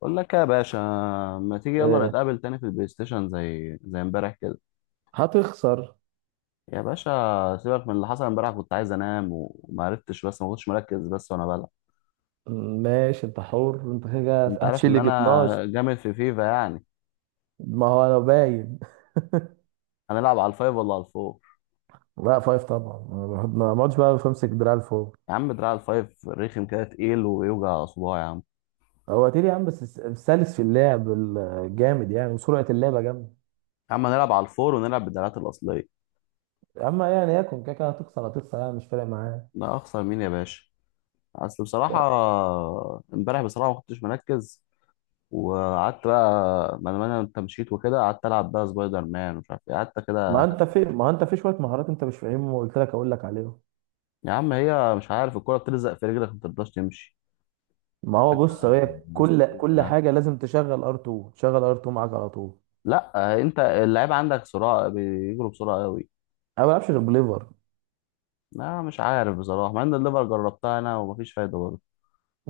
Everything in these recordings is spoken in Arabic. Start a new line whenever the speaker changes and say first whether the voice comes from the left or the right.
left: بقول لك يا باشا، ما تيجي يلا
right: آه،
left: نتقابل تاني في البلاي ستيشن زي امبارح كده.
right: هتخسر.
left: يا باشا سيبك من اللي حصل امبارح، كنت عايز انام وما عرفتش، بس ما كنتش مركز بس وانا بلعب.
right: ماشي، انت حر، انت كده
left: انت عارف
right: هتشيل
left: ان
right: لي 12.
left: انا جامد في فيفا يعني.
right: ما هو انا باين.
left: هنلعب على الفايف ولا على الفور؟
right: لا، فايف طبعا. ما اقعدش بقى بمسك دراع لفوق.
left: يا عم دراع الفايف رخم كده، تقيل ويوجع صباعي يا عم.
right: هو تيري يا عم، بس سلس في اللعب. الجامد يعني، وسرعه اللعبه جامده.
left: يا عم هنلعب على الفور ونلعب بالدراعات الاصليه.
right: اما يعني يكون كده كده هتخسر هتخسر، يعني مش فارق معاه.
left: لا اخسر مين يا باشا؟ اصل بصراحه امبارح بصراحه ما كنتش مركز. وقعدت بقى، ما انا انت مشيت وكده، قعدت العب بقى سبايدر مان ومش عارف ايه، قعدت
right: ما
left: كده.
right: انت في ما انت في شويه مهارات انت مش فاهمهم، وقلت لك اقول لك عليهم.
left: يا عم هي مش عارف، الكرة بتلزق في رجلك ما بترضاش تمشي.
right: ما هو بص، هي كل
left: مستحيل.
right: كل حاجه لازم تشغل ار2 معاك على طول.
left: لا انت اللعيب عندك سرعة، بيجروا بسرعة قوي.
right: انا ما بلعبش غير بليفر.
left: لا مش عارف بصراحة، مع ان الليفر جربتها انا ومفيش فايدة برضه.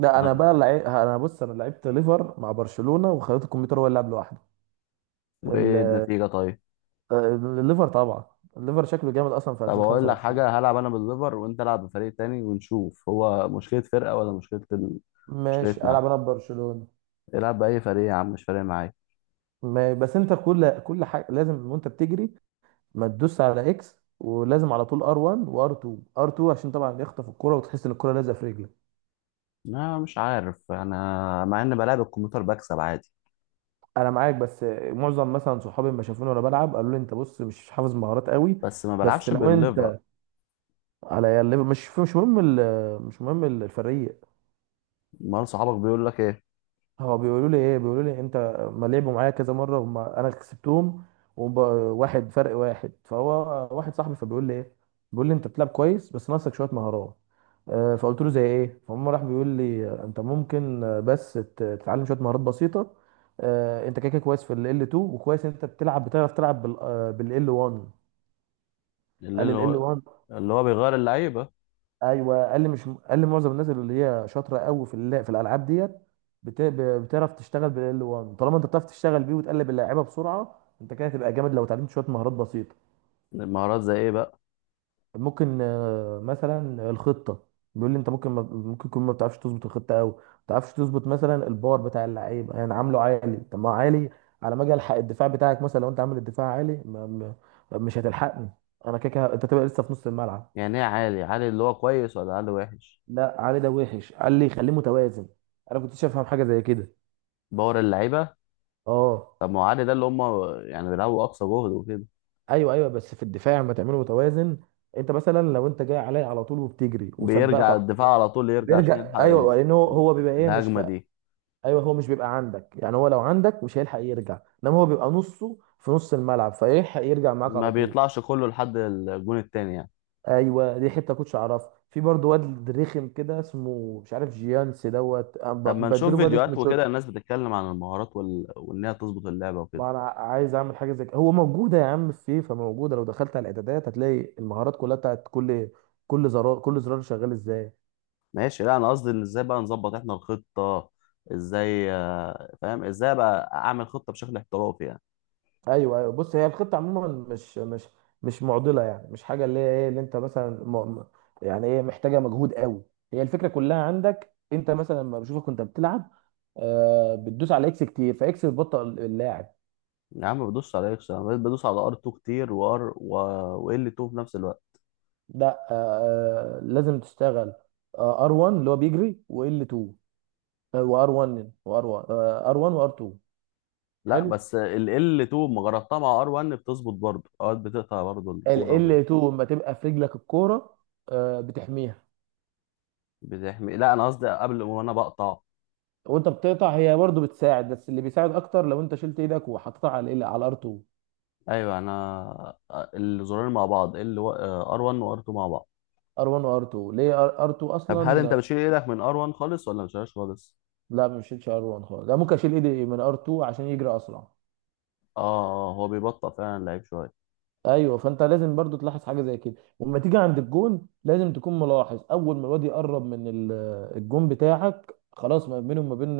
left: أنا-
right: انا بص انا لعبت ليفر مع برشلونة، وخليت الكمبيوتر هو اللي لعب لوحده. ال-
left: وايه النتيجة طيب؟
right: الليفر طبعا. الليفر شكله جامد اصلا في
left: طب اقول لك
right: 2025.
left: حاجة، هلعب انا بالليفر وانت العب بفريق تاني ونشوف، هو مشكلة فرقة ولا مشكلة
right: ماشي،
left: مشكلتنا
right: العب
left: إحنا.
right: انا ببرشلونة.
left: العب بأي فريق يا عم مش فارق معايا.
right: ما... بس انت كل حاجة لازم وانت بتجري. ما تدوس على اكس، ولازم على طول ار1 وار2. ار2 عشان طبعا يخطف الكرة، وتحس ان الكرة لازقة في رجلك.
left: لا مش عارف انا، مع ان بلعب الكمبيوتر بكسب عادي.
right: انا معاك بس. معظم مثلا صحابي لما شافوني وانا بلعب قالوا لي: انت بص مش حافظ مهارات قوي.
left: بس ما
right: بس
left: بلعبش
right: لو
left: بالليفر.
right: انت، على الليفر مش مهم. مش مهم الفريق.
left: امال صحابك بيقول لك ايه؟
right: هو بيقولوا لي انت. ما لعبوا معايا كذا مره، وما انا كسبتهم. وواحد فرق واحد فهو، واحد صاحبي فبيقول لي ايه. بيقول لي: انت بتلعب كويس بس ناقصك شويه مهارات. فقلت له زي ايه؟ فهم راح بيقول لي: انت ممكن، بس تتعلم شويه مهارات بسيطه. انت كده كده كويس في ال L2، وكويس انت بتلعب بتعرف تلعب بال L1.
left: اللي
right: قال
left: اللي
right: ال
left: هو
right: L1.
left: اللي هو بيغير اللعيبه.
right: ايوه قال لي، مش قال لي، معظم الناس اللي هي شاطره قوي في الالعاب ديت بتعرف تشتغل بال 1. طالما انت بتعرف تشتغل بيه وتقلب اللعيبه بسرعه، انت كده هتبقى جامد لو اتعلمت شويه مهارات بسيطه.
left: المهارات زي ايه بقى؟
right: ممكن مثلا الخطه. بيقول لي انت ممكن، ما... ممكن تكون ما بتعرفش تظبط الخطه قوي، ما بتعرفش تظبط مثلا البار بتاع اللعيبه، يعني عامله عالي. طب ما هو عالي. على ما اجي الحق الدفاع بتاعك. مثلا لو انت عامل الدفاع عالي، ما... ما... مش هتلحقني. انا كده كده انت تبقى لسه في نص الملعب.
left: يعني ايه عالي؟ عالي اللي هو كويس ولا عالي وحش؟
right: لا، علي ده وحش. قال لي خليه متوازن. انا كنتش افهم حاجه زي كده.
left: باور اللعيبه.
right: اه،
left: طب ما هو عالي ده اللي هم يعني بيلعبوا اقصى جهد وكده.
right: ايوه ايوه، بس في الدفاع ما تعمله متوازن. انت مثلا لو انت جاي عليا على طول وبتجري وسبقت
left: بيرجع
right: على طول،
left: الدفاع على طول، يرجع عشان
right: بيرجع،
left: يلحق
right: ايوه، لان هو
left: ال-
right: هو بيبقى ايه مش.
left: الهجمه دي.
right: ايوه، هو مش بيبقى عندك يعني. هو لو عندك مش هيلحق يرجع، انما هو بيبقى نصه في نص الملعب، فيلحق يرجع معاك
left: ما
right: على طول.
left: بيطلعش كله لحد الجون التاني يعني.
right: ايوه، دي حته كنتش اعرفها. في برضه واد رخم كده اسمه مش عارف جيانس دوت، أنا
left: طب ما نشوف
right: بديله بقى
left: فيديوهات
right: اسمه
left: وكده،
right: شوت.
left: الناس بتتكلم عن المهارات وان هي تظبط اللعبه وكده.
right: ما انا عايز اعمل حاجه زي كده، هو موجوده يا عم. في فيفا موجوده، لو دخلت على الاعدادات هتلاقي المهارات كلها بتاعت كل، كل زرار شغال ازاي.
left: ماشي. لا انا قصدي ان ازاي بقى نظبط احنا الخطه، ازاي فاهم، ازاي بقى اعمل خطه بشكل احترافي يعني.
right: ايوه ايوه، بص هي الخطه عموما مش معضله يعني، مش حاجه اللي هي ايه اللي انت مثلا يعني ايه، محتاجه مجهود قوي. هي الفكره كلها عندك انت. مثلا لما بشوفك وانت بتلعب بتدوس على اكس كتير، فاكس بتبطئ اللاعب.
left: يا عم بدوس على اكس، انا بقيت بدوس على ار 2 كتير، وار و ال 2 في نفس الوقت.
right: ده. لازم تشتغل ار 1 اللي هو بيجري، وال 2. وار 1، ار 1 وار 2.
left: لا
right: حلو.
left: بس ال ال 2 ما جربتها مع ار 1، بتظبط برضه، اوقات بتقطع برضه
right: ال
left: الكوره
right: L2 لما تبقى في رجلك الكوره بتحميها.
left: بتحمي. لا انا قصدي قبل وانا بقطع.
right: وانت بتقطع هي برضو بتساعد، بس اللي بيساعد اكتر لو انت شلت ايدك وحطيتها على R2.
left: ايوه انا الزرارين مع بعض، ال ار 1 وار 2 مع بعض.
right: R1 و R2. ليه R2
left: طب
right: اصلا.
left: هل انت بتشيل ايدك من ار 1 خالص ولا ما بتشيلهاش خالص؟
right: لا، ما شيلش R1 خالص. لا، ممكن اشيل ايدي من R2 عشان يجري اسرع.
left: اه، هو بيبطئ فعلا اللعيب شويه.
right: ايوه، فانت لازم برضو تلاحظ حاجه زي كده. ولما تيجي عند الجون لازم تكون ملاحظ. اول ما الواد يقرب من الجون بتاعك خلاص، ما بينه وما بين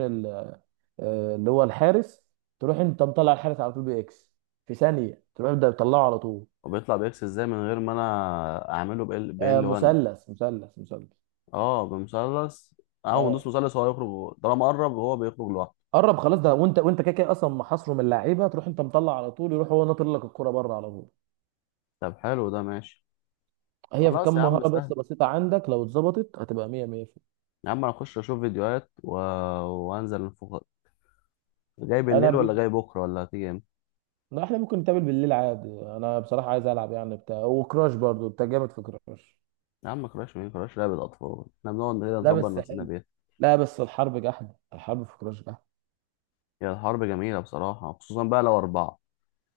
right: اللي هو الحارس، تروح انت مطلع الحارس على طول باكس. في ثانيه تروح ده تطلعه على طول.
left: وبيطلع باكس ازاي من غير ما انا اعمله ب ال 1؟
right: مثلث مثلث مثلث.
left: اه بمثلث. اول ما ندوس
right: اه،
left: مثلث هو يخرج، طالما قرب هو بيخرج لوحده.
right: قرب خلاص ده، وانت كده كده اصلا محاصره من اللعيبه. تروح انت مطلع على طول، يروح هو ناطر لك الكره بره على طول.
left: طب حلو، ده ماشي.
right: هي في
left: خلاص يا
right: كام
left: عم
right: مهاره
left: سهل.
right: بس بسيطه عندك، لو اتظبطت هتبقى 100 100.
left: يا عم انا اخش اشوف فيديوهات وانزل الفوق. جاي
right: انا
left: بالليل
right: ب...
left: ولا جاي بكره ولا هتيجي امتى؟
right: لا، احنا ممكن نتقابل بالليل عادي. انا بصراحه عايز العب يعني بتاع وكراش، برضو انت جامد في كراش.
left: يا عم كراش مين؟ كراش لعبة اطفال، احنا بنقعد كده
right: لا
left: نظبط
right: بس
left: نفسنا
right: حلو.
left: بيها.
right: لا بس الحرب جحد، الحرب في كراش جحد.
left: هي الحرب جميلة بصراحة، خصوصا بقى لو اربعة.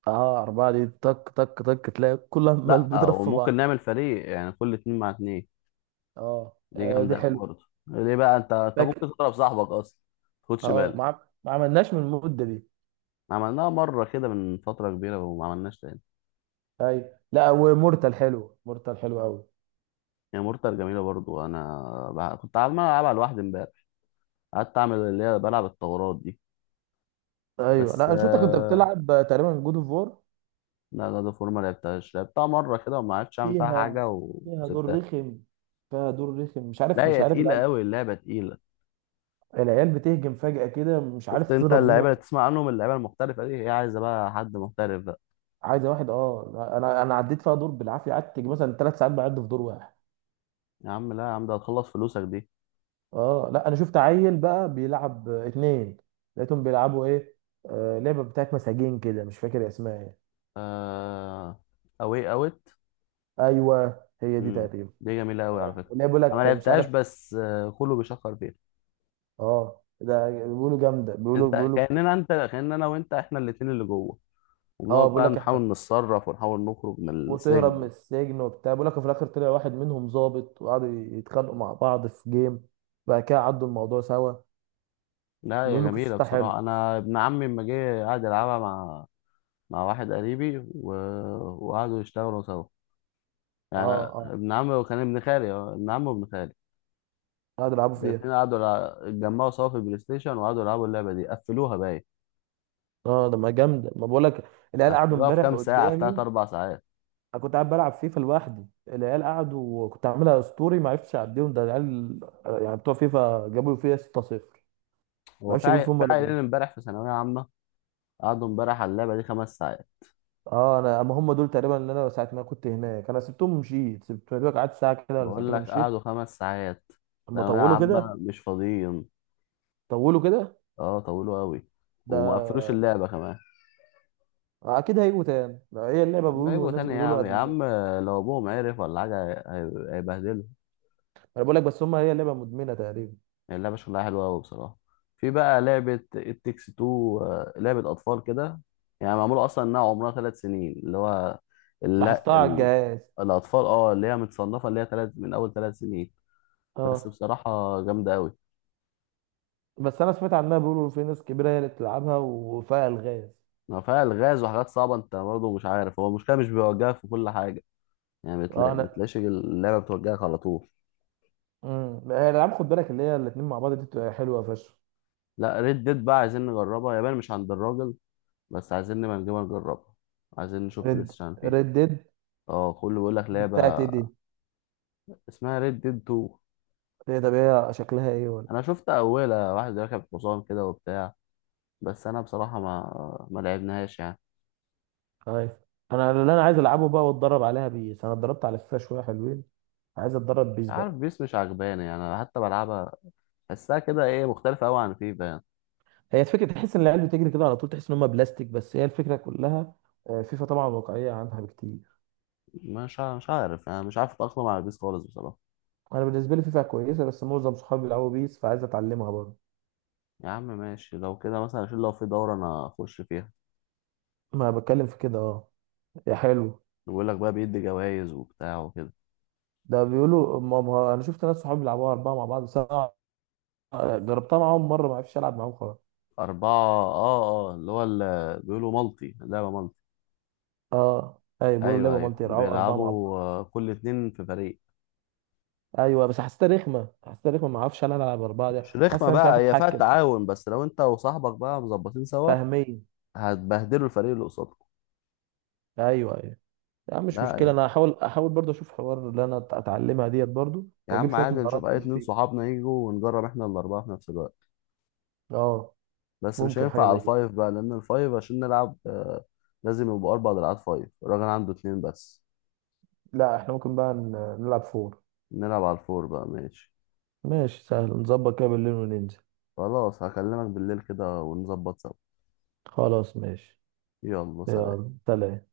right: اه، أربعة دي طك طك طك، تلاقي كل عمال
left: لا
right: بيضرب في
left: وممكن
right: بعض.
left: نعمل فريق، يعني كل اتنين مع اتنين.
right: اه،
left: دي
right: دي
left: جامدة أوي
right: حلوة.
left: برضه، ليه بقى؟ انت
right: لكن،
left: ممكن تضرب صاحبك اصلا. خدش
right: اه،
left: بالك.
right: ما عملناش من المدة دي.
left: عملناها مرة كده من فترة كبيرة وما عملناش تاني.
right: ايوه، لا، ومورتال حلو، مورتال حلو قوي.
left: هي مورتال جميلة برضو. كنت عمال ألعبها لوحدي امبارح، قعدت أعمل اللي هي بلعب الثورات دي.
right: ايوه، لا،
left: بس
right: انا شفتك كنت
left: آه،
right: بتلعب تقريبا جود اوف وور.
left: لا جاد اوف وور ما لعبتهاش، لعبتها مره كده وما عرفتش اعمل فيها
right: فيها
left: حاجه
right: فيها دور
left: وسبتها.
right: رخم، فيها دور رخم. مش
left: لا
right: عارف مش
left: هي
right: عارف
left: تقيله
right: العيال.
left: قوي اللعبه، تقيله.
right: العيال بتهجم فجأة كده، مش
left: شفت
right: عارف
left: انت
right: تضرب مين
left: اللعيبه
right: واحد.
left: اللي تسمع عنهم، اللعيبه المحترفه دي، هي عايزه بقى حد محترف بقى.
right: عايزه واحد. اه، انا عديت فيها دور بالعافيه، قعدت مثلا ثلاث ساعات بعد في دور واحد.
left: يا عم لا يا عم، ده هتخلص فلوسك دي.
right: اه لا، انا شفت عيل بقى بيلعب اتنين. لقيتهم بيلعبوا ايه؟ لعبه بتاعت مساجين كده مش فاكر اسمها ايه.
left: آه... اوي اوت.
right: ايوه هي دي
left: مم.
right: تقريبا.
left: دي جميله قوي على فكره.
right: اللي هي بيقول
left: انا ما
right: لك مش
left: لعبتهاش
right: عارف.
left: بس كله بيشكر فيها.
right: اه، ده بيقولوا جامده، بيقولوا
left: انت
right: بيقولوا بت...
left: كاننا انت كاننا انا وانت احنا الاتنين اللي جوه،
right: اه،
left: وبنقعد
right: بيقول
left: بقى
right: لك
left: نحاول
right: احنا
left: نتصرف ونحاول نخرج من
right: وتهرب
left: السجن.
right: من السجن وبتاع. بيقول لك في الاخر طلع واحد منهم ظابط، وقعدوا يتخانقوا مع بعض في جيم. بعد كده عدوا الموضوع سوا.
left: لا هي
right: بيقولوا
left: جميلة
right: قصتها حلو.
left: بصراحة، أنا ابن عمي لما جه قعد يلعبها مع مع واحد قريبي وقعدوا يشتغلوا سوا
right: اه
left: يعني.
right: اه،
left: ابن عمي وكان ابن خالي، اه، ابن عمي وابن خالي،
right: قعدوا يلعبوا فيها.
left: الاتنين اتجمعوا سوا في البلاي ستيشن وقعدوا يلعبوا اللعبة دي، قفلوها باين.
right: اه، ده ما جامده. ما بقول لك العيال قعدوا
left: قفلوها في
right: امبارح
left: كام ساعة؟ في تلات
right: قدامي.
left: أربع ساعات.
right: انا كنت قاعد بلعب فيفا لوحدي، العيال قعدوا وكنت عاملها اسطوري، ما عرفتش اعديهم ده العيال. يعني بتوع فيفا جابوا فيها 6-0. ما
left: هو في
right: عرفتش اجيب فيهم
left: في
right: ولا
left: عيلين
right: جول.
left: امبارح في ثانوية عامة، قعدوا امبارح على اللعبة دي 5 ساعات.
right: اه، انا اما هم دول تقريبا اللي انا ساعه ما كنت هناك انا سبتهم ومشيت، سبت دوك قعدت ساعه كده ولا
left: بقول
right: ساعتين
left: لك
right: ومشيت.
left: قعدوا 5 ساعات.
right: اما
left: ثانوية
right: طولوا كده.
left: عامة مش فاضيين.
right: طولوا كده.
left: اه طولوا أوي. وما قفلوش
right: ده،
left: اللعبة كمان.
right: اكيد هيجوا تاني، ده هي اللعبه
left: اما
right: بيقولوا
left: يجوا
right: والناس
left: تاني يا
right: بيقولوا
left: عم، يا
right: ادمنوا.
left: عم لو ابوهم عرف ولا حاجه هيبهدلوا.
right: انا بقول لك، بس هم، هي لعبه مدمنه تقريبا.
left: اللعبه شكلها حلوه قوي بصراحه. في بقى لعبه التكس 2، لعبه اطفال كده يعني، معموله اصلا انها عمرها 3 سنين اللي هو،
right: لاحظتها
left: لا
right: على
left: ال...
right: الجهاز.
left: الاطفال، اه اللي هي متصنفه اللي هي 3 من اول 3 سنين. بس
right: اه،
left: بصراحه جامده قوي.
right: بس انا سمعت عنها بيقولوا في ناس كبيره هي اللي بتلعبها، وفيها الغاز.
left: ما فيها الغاز وحاجات صعبه، انت برضه مش عارف، هو المشكله مش بيوجهك في كل حاجه يعني.
right: اه،
left: بتلاقي،
right: انا
left: بتلاقيش اللعبه بتوجهك على طول.
right: الالعاب خد بالك اللي هي الاثنين مع بعض دي بتبقى حلوه فشخ.
left: لا ريد ديد بقى عايزين نجربها، يابان مش عند الراجل بس، عايزين نبقى نجيبها نجربها، عايزين نشوف بلاي
right: ريد
left: ستيشن فيها.
right: ريد ديد
left: اه كله بيقول لك لعبة
right: بتاعت ايه دي؟
left: اسمها ريد ديد 2.
right: هي طب هي شكلها ايه ولا،
left: انا شفت اولها واحد راكب حصان كده وبتاع، بس انا بصراحة ما لعبناهاش يعني.
right: خايف. انا اللي انا عايز العبه بقى واتدرب عليها بيس، انا اتدربت على فيفا شويه حلوين. عايز اتدرب
left: مش
right: بيس
left: عارف
right: بقى.
left: بيس مش عجباني يعني، أنا حتى بلعبها بحسها كده ايه، مختلفة قوي عن فيفا يعني.
right: هي الفكره تحس ان العيال بتجري كده على طول، تحس ان هم بلاستيك، بس هي الفكره كلها. فيفا طبعا واقعيه عنها بكتير.
left: مش عارف يعني، مش عارف اتأقلم على بيس خالص بصراحة.
right: انا بالنسبه لي فيفا كويسه، بس معظم صحابي بيلعبوا بيس فعايز اتعلمها برضه.
left: يا عم ماشي لو كده، مثلا عشان لو في دورة انا اخش فيها،
right: ما بتكلم في كده اه. يا حلو.
left: بيقول لك بقى بيدي جوائز وبتاع وكده.
right: ده بيقولوا، انا شفت ناس صحابي بيلعبوها اربعه مع بعض سبعه. جربتها معاهم مره ما عرفتش العب معاهم خالص.
left: أربعة اه اه اللي هو اللي بيقولوا مالتي لعبة.
right: اه ايوه، بيقولوا
left: ايوه
right: اللعبه
left: ايوه
right: مالتي يلعبوا اربعه مع بعض.
left: بيلعبوا، كل اتنين في فريق.
right: ايوه، بس حسيتها رخمه، حسيتها رخمه، ما اعرفش انا العب اربعه ده،
left: مش
right: حاسس
left: رخمه
right: ان انا مش
left: بقى،
right: عارف
left: هي فيها
right: اتحكم.
left: التعاون، بس لو انت وصاحبك بقى مظبطين سوا
right: فاهميه.
left: هتبهدلوا الفريق اللي قصادكم.
right: ايوه ايوه. لا مش
left: لا
right: مشكله،
left: يعني
right: انا هحاول، احاول برضه اشوف حوار اللي انا اتعلمها ديت برضه،
left: يا
right: واجيب
left: عم
right: شويه
left: عادي، نشوف
right: مهارات
left: اي
right: من
left: اتنين
right: فيه.
left: صحابنا يجوا ونجرب احنا الاربعه في نفس الوقت.
right: اه،
left: بس مش
right: ممكن حاجه
left: هينفع على
right: زي كده.
left: الفايف بقى، لان الفايف عشان نلعب، لازم يبقوا اربع دراعات، فايف الراجل عنده اتنين بس.
right: لا احنا ممكن بقى نلعب فور.
left: نلعب على الفور بقى، ماشي.
right: ماشي، سهل نظبط كده بالليل وننزل.
left: خلاص هكلمك بالليل كده ونظبط سوا.
right: خلاص ماشي.
left: يلا سلام.
right: يلا سلام.